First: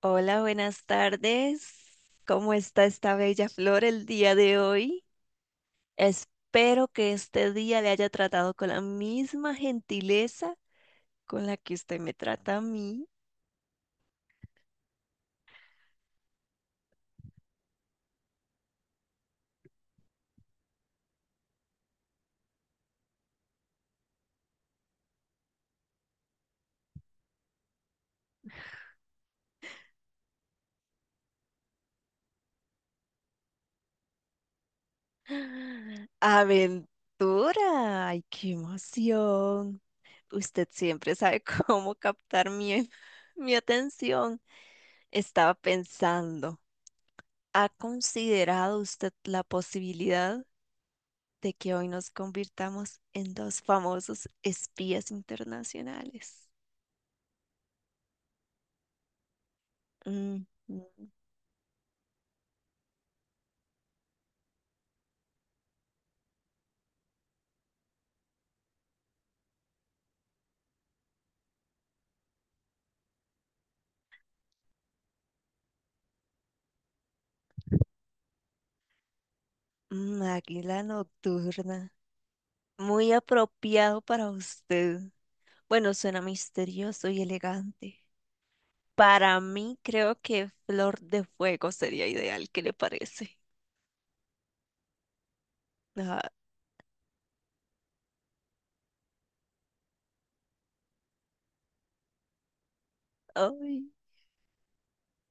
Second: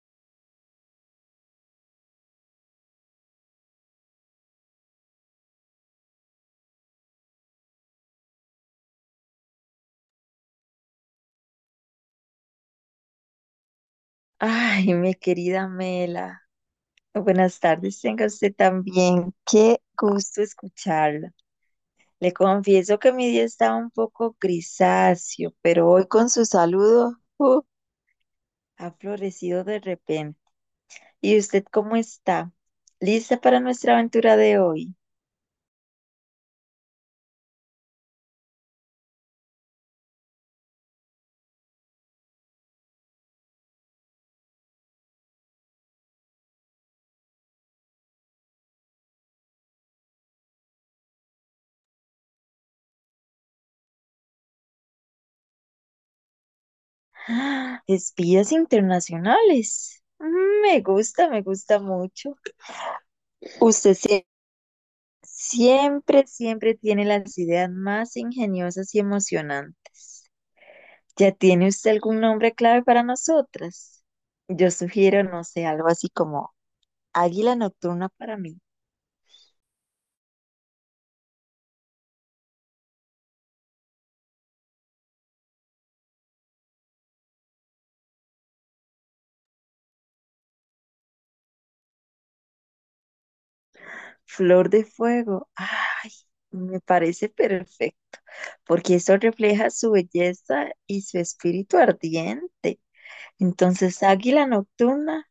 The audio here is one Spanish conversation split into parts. Hola, buenas tardes. ¿Cómo está esta bella flor el día de hoy? Espero que este día le haya tratado con la misma gentileza con la que usted me trata a mí. Ay, mi querida Mela, buenas tardes, tenga usted también. Qué gusto escucharla. Le confieso que mi día estaba un poco grisáceo, pero hoy con su saludo, ha florecido de repente. ¿Y usted cómo está? ¿Lista para nuestra aventura de hoy? ¡Aventura! ¡Ay, qué emoción! Usted siempre sabe cómo captar mi atención. Estaba pensando. ¿Ha considerado usted la posibilidad de que hoy nos convirtamos en dos famosos espías internacionales? ¡Ah! Espías internacionales. Mm, Mm, me mm, gusta, me gusta mucho. Usted siempre, siempre tiene las ideas más ingeniosas y emocionantes. ¿Ya tiene usted algún nombre clave para nosotras? Yo sugiero, no sé, algo así como Águila Nocturna para mí, águila nocturna. Muy apropiado para usted. Bueno, suena misterioso y elegante. Para mí, creo que Flor de Fuego sería ideal. ¿Qué le parece? Flor de Fuego. Ay, Ah, me parece perfecto, porque eso refleja su belleza y su espíritu ardiente. ay, Entonces, Águila Nocturna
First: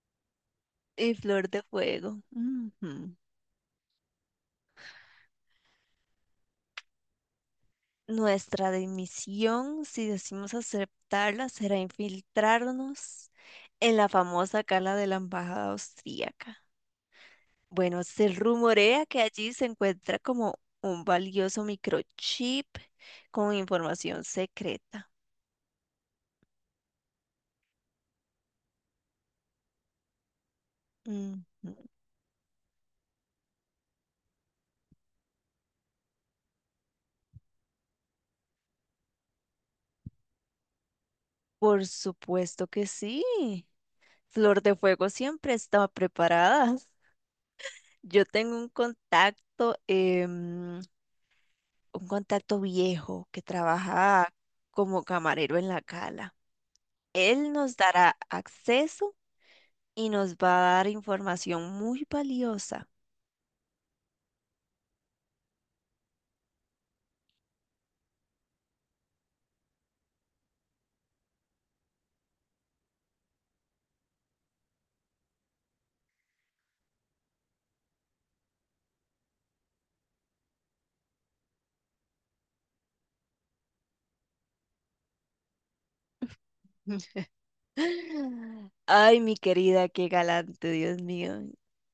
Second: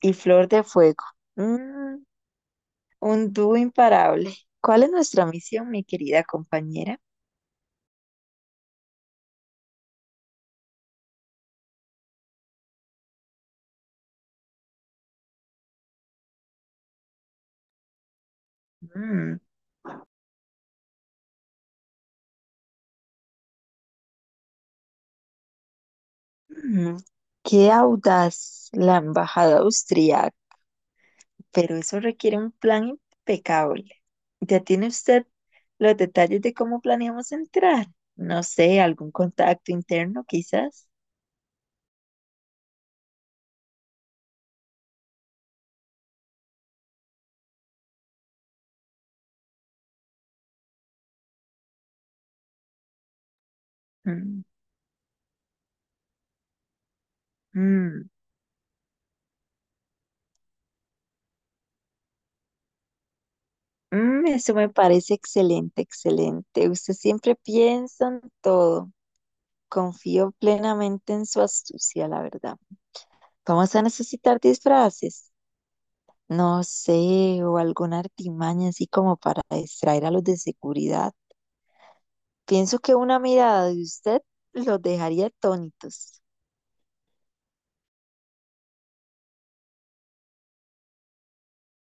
y Flor de Fuego. y Flor de Mm, Fuego. Ujú. un dúo imparable. ¿Cuál es nuestra misión, mi querida compañera? Nuestra dimisión, si decimos aceptarla, será infiltrarnos en la famosa cala de la embajada austríaca. Bueno, se rumorea que Mm, allí se encuentra como un valioso microchip con información secreta. mm, qué audaz la embajada austriaca. Ujú. Pero eso requiere un plan impecable. ¿Ya tiene usted los detalles de cómo planeamos entrar? No sé, algún contacto interno quizás. Por supuesto que sí. Flor de Fuego siempre está preparada. Yo tengo un un contacto viejo que trabaja Mm, como camarero en la cala. Él nos mm, dará acceso y nos va a dar información muy valiosa. mm, eso me parece excelente, excelente. Usted siempre piensa en todo. Confío plenamente en su astucia, la verdad. Vamos a necesitar disfraces. No sé, o alguna artimaña así como para distraer a los de seguridad. Pienso que una mirada de usted los dejaría atónitos. Ay, mi querida, qué galante, Dios mío.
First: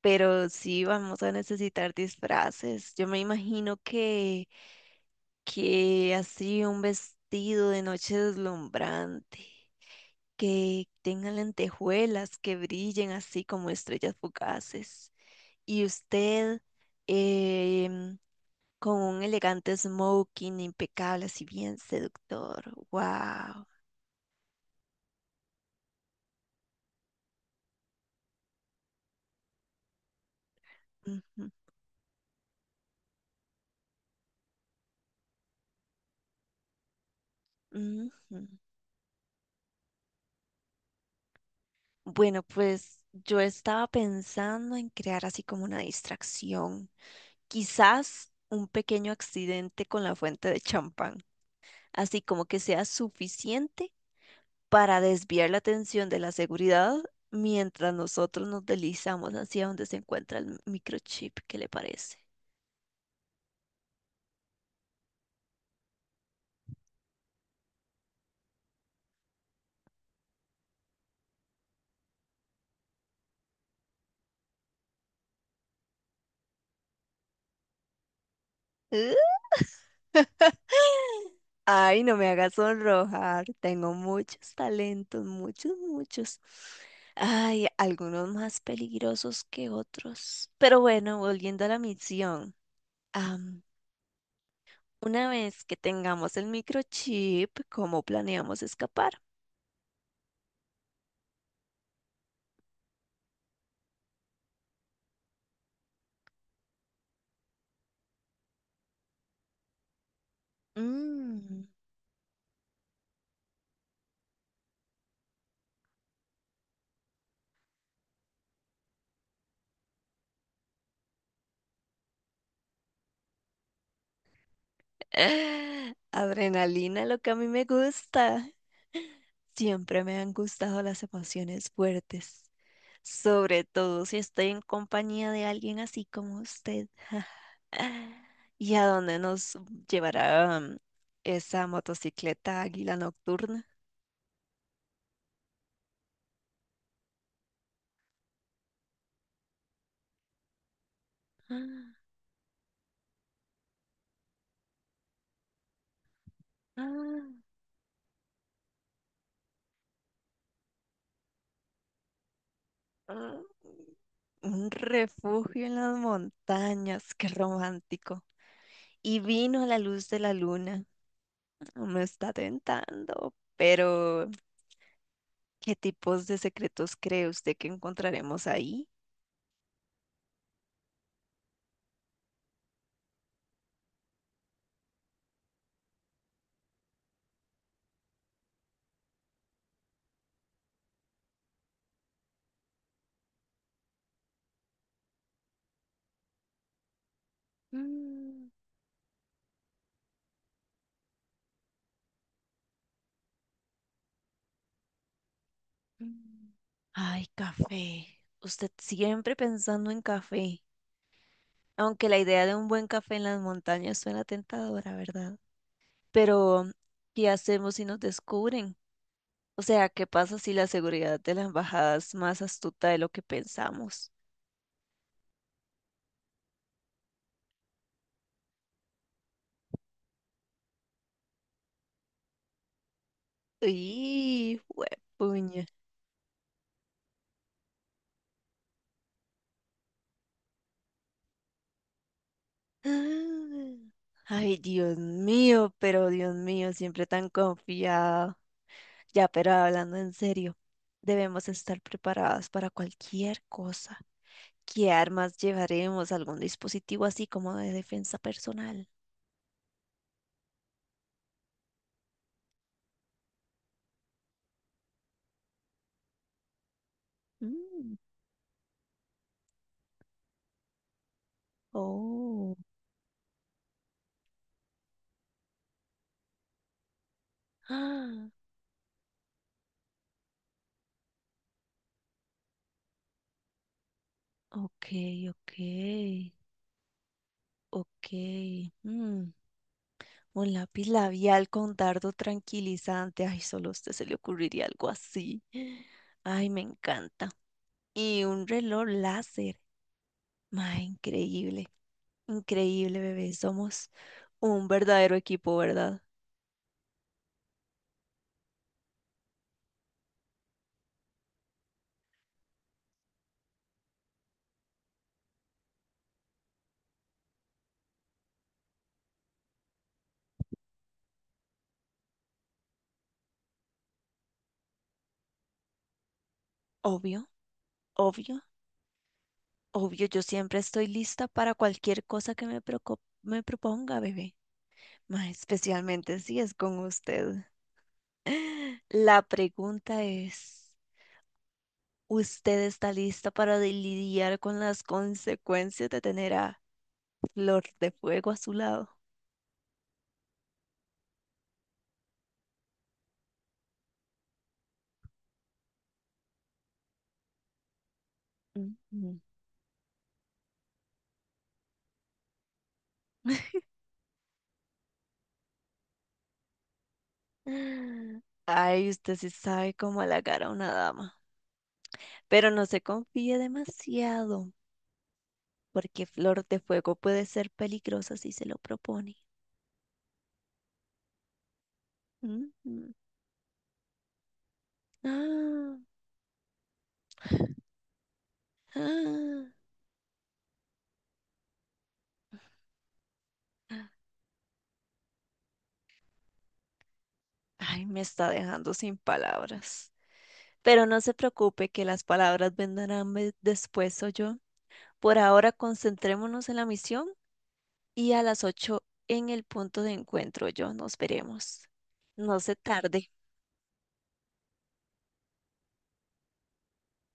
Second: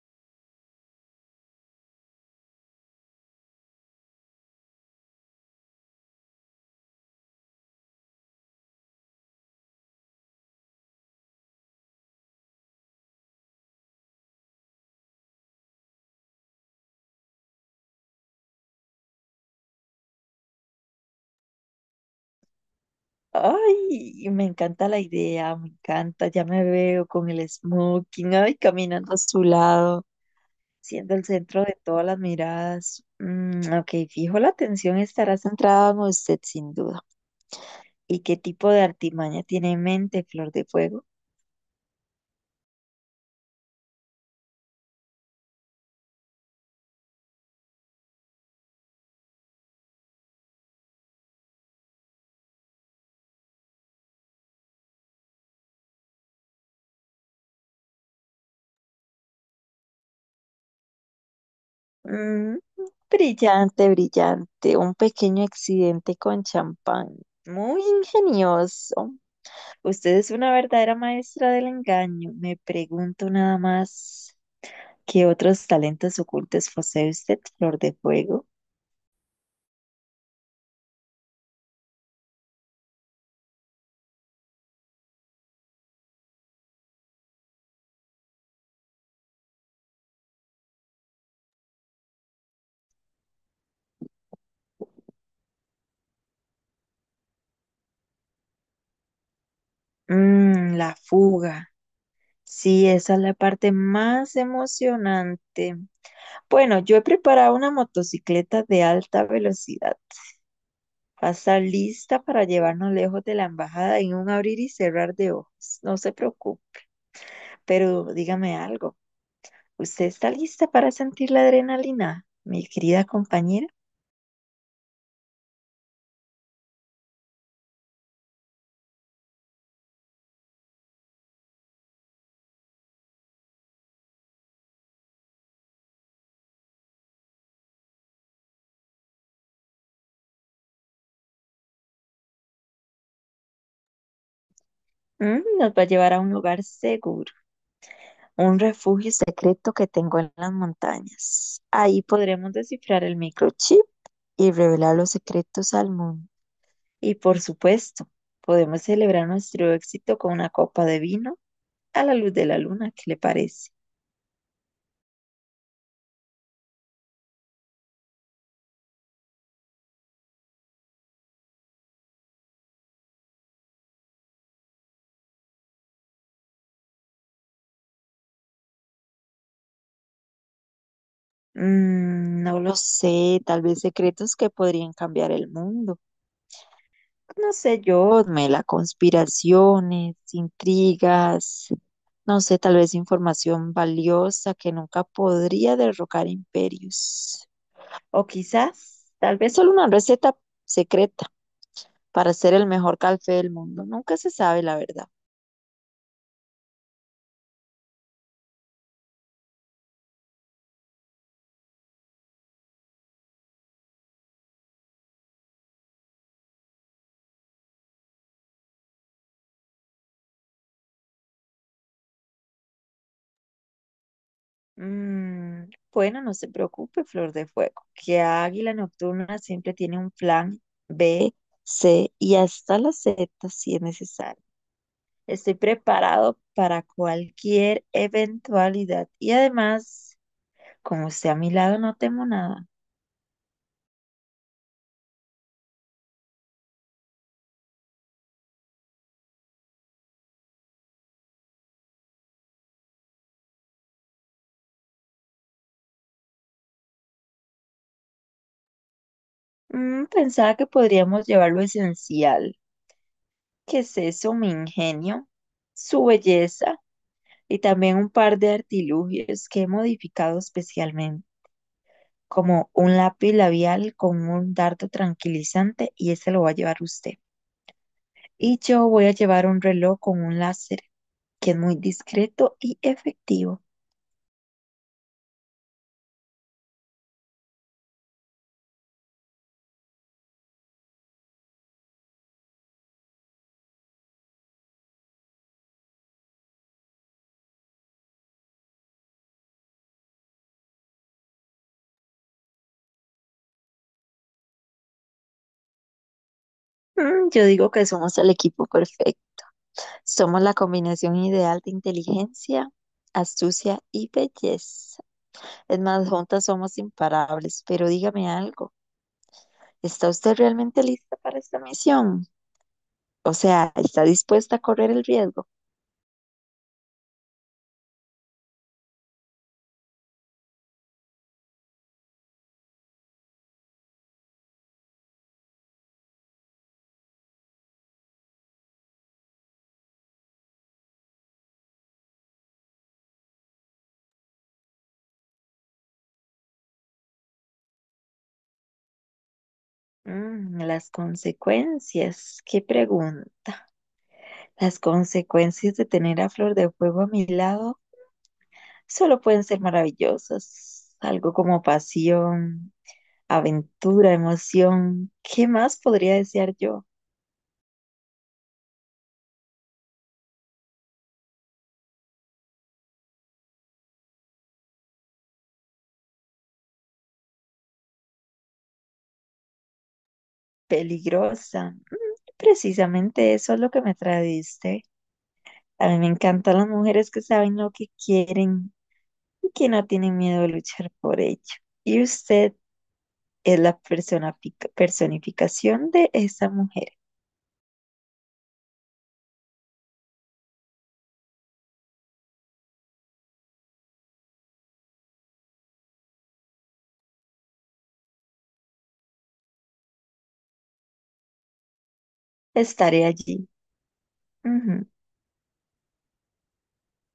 Pero sí vamos a necesitar disfraces. Yo me imagino que así un vestido de noche deslumbrante, que tenga lentejuelas que brillen así como estrellas fugaces. Y usted, em, con un elegante smoking impecable, así bien seductor. Wow. Ay, me encanta la idea, me encanta. Ya me veo con el smoking, ay, caminando a su lado, siendo el centro de todas las miradas. Mm, ok, fijo, la atención estará centrada en usted sin duda. ¿Y qué tipo de artimaña tiene en mente, Flor de Fuego? Bueno, pues yo estaba pensando en crear así como una distracción, quizás un pequeño accidente con la fuente de champán, así como que sea suficiente para desviar la atención de la seguridad mientras nosotros nos deslizamos hacia donde se encuentra el microchip. ¿Qué le parece? Mm, brillante, brillante. Un pequeño accidente con champán. Muy ingenioso. Usted es una verdadera maestra del engaño. Me pregunto nada más, ¿qué otros talentos ocultos posee usted, Flor de Fuego? Ay, no me hagas sonrojar. Tengo muchos talentos, muchos, muchos. Ay, algunos más peligrosos que otros. Pero bueno, volviendo a la misión. Am, una vez que tengamos el microchip, ¿cómo planeamos escapar? Mm, la fuga. Sí, esa es la parte más emocionante. Bueno, yo he preparado una motocicleta de alta velocidad. Pasa Mm, lista para llevarnos lejos de la embajada en un abrir y cerrar de ojos. No se preocupe, pero dígame algo. ¿Usted está lista para sentir la adrenalina, mi querida compañera? Adrenalina, lo que a mí me gusta. Siempre me han gustado las emociones fuertes, sobre todo si estoy en compañía de alguien así como usted. ¿Y a dónde nos llevará esa motocicleta águila nocturna? Mm, nos va a llevar a un lugar seguro, un refugio secreto que tengo en las montañas. Ahí podremos descifrar el microchip y revelar los secretos al mundo. Ah, Y por ah, supuesto, podemos celebrar nuestro éxito con una copa de vino a la luz de la luna. ¿Qué le ah, parece? un refugio en las montañas, qué romántico. Y vino a la luz de la luna. No me está tentando, pero ¿qué tipos de secretos cree usted que encontraremos ahí? Mm, no lo sé, tal vez secretos que podrían cambiar el mundo. No sé yo, Mela, conspiraciones, intrigas, no sé, tal vez información valiosa que nunca podría derrocar imperios. O Mm. quizás, tal vez solo una receta secreta para hacer el mejor café del mundo. Nunca se sabe la verdad. Mm. Ay, café. Usted siempre pensando en café. Aunque la idea de un buen café en las montañas suena tentadora, ¿verdad? Pero, ¿qué hacemos si nos descubren? O sea, ¿qué pasa si la seguridad de la embajada es más astuta de lo que pensamos? Mm, bueno, no se preocupe, Flor de Fuego, que Águila Nocturna siempre tiene un plan B, C y hasta la Z si es necesario. ¡Uy, Estoy puña! preparado para cualquier eventualidad y además, como esté a mi lado, no temo nada. Ay, Dios mío, pero Dios mío, siempre tan confiado. Ya, pero hablando en serio, debemos estar preparadas para cualquier cosa. ¿Qué armas llevaremos? ¿Algún dispositivo así como de defensa personal? Mm, pensaba que podríamos llevar lo esencial, que es eso, mi ingenio, su belleza y Mm, también un par de artilugios que he modificado especialmente. oh. Como un lápiz labial con un dardo tranquilizante y ese lo va a llevar usted. Ah, Y yo voy a llevar un reloj con un láser que es muy discreto y efectivo. ok, ok, ok. mm, un lápiz labial con dardo tranquilizante. Ay, solo a usted se le ocurriría algo así. Ay, me encanta. Y un reloj láser. Ma, increíble, increíble, bebé. Somos un verdadero equipo, ¿verdad? Mm, yo digo que somos el equipo perfecto. Somos la combinación ideal de inteligencia, astucia y belleza. Es más, juntas somos imparables. Pero dígame algo, ¿está usted realmente lista para esta misión? O sea, ¿está dispuesta a correr el riesgo? Obvio, obvio. Obvio, yo siempre estoy lista para cualquier cosa que me proponga, bebé. Ma, especialmente si es con usted. La pregunta es, ¿usted está lista para lidiar con las consecuencias de tener a Flor de Fuego a su lado? Mm, las consecuencias, qué pregunta. Las consecuencias de tener a Flor de Fuego a mi lado Ujú. solo pueden ser maravillosas. Algo como pasión, aventura, emoción. ¿Qué más podría desear yo? Ay, usted sí sabe cómo halagar a una dama, pero no se confíe demasiado, porque Flor de Fuego puede ser peligrosa si se lo propone. Peligrosa. Ujú. Precisamente eso es lo que me tradiste. Ah. A mí me encantan las mujeres que saben lo que quieren y Ah, que no tienen miedo de luchar por ello. Y usted es la personificación de esa mujer. ay, me está dejando sin palabras. Pero no se preocupe que las palabras vendrán después, o yo. Por ahora concentrémonos en la misión y a las 8 en el punto de encuentro, yo. Nos veremos. No se Estaré tarde. allí. Ujú.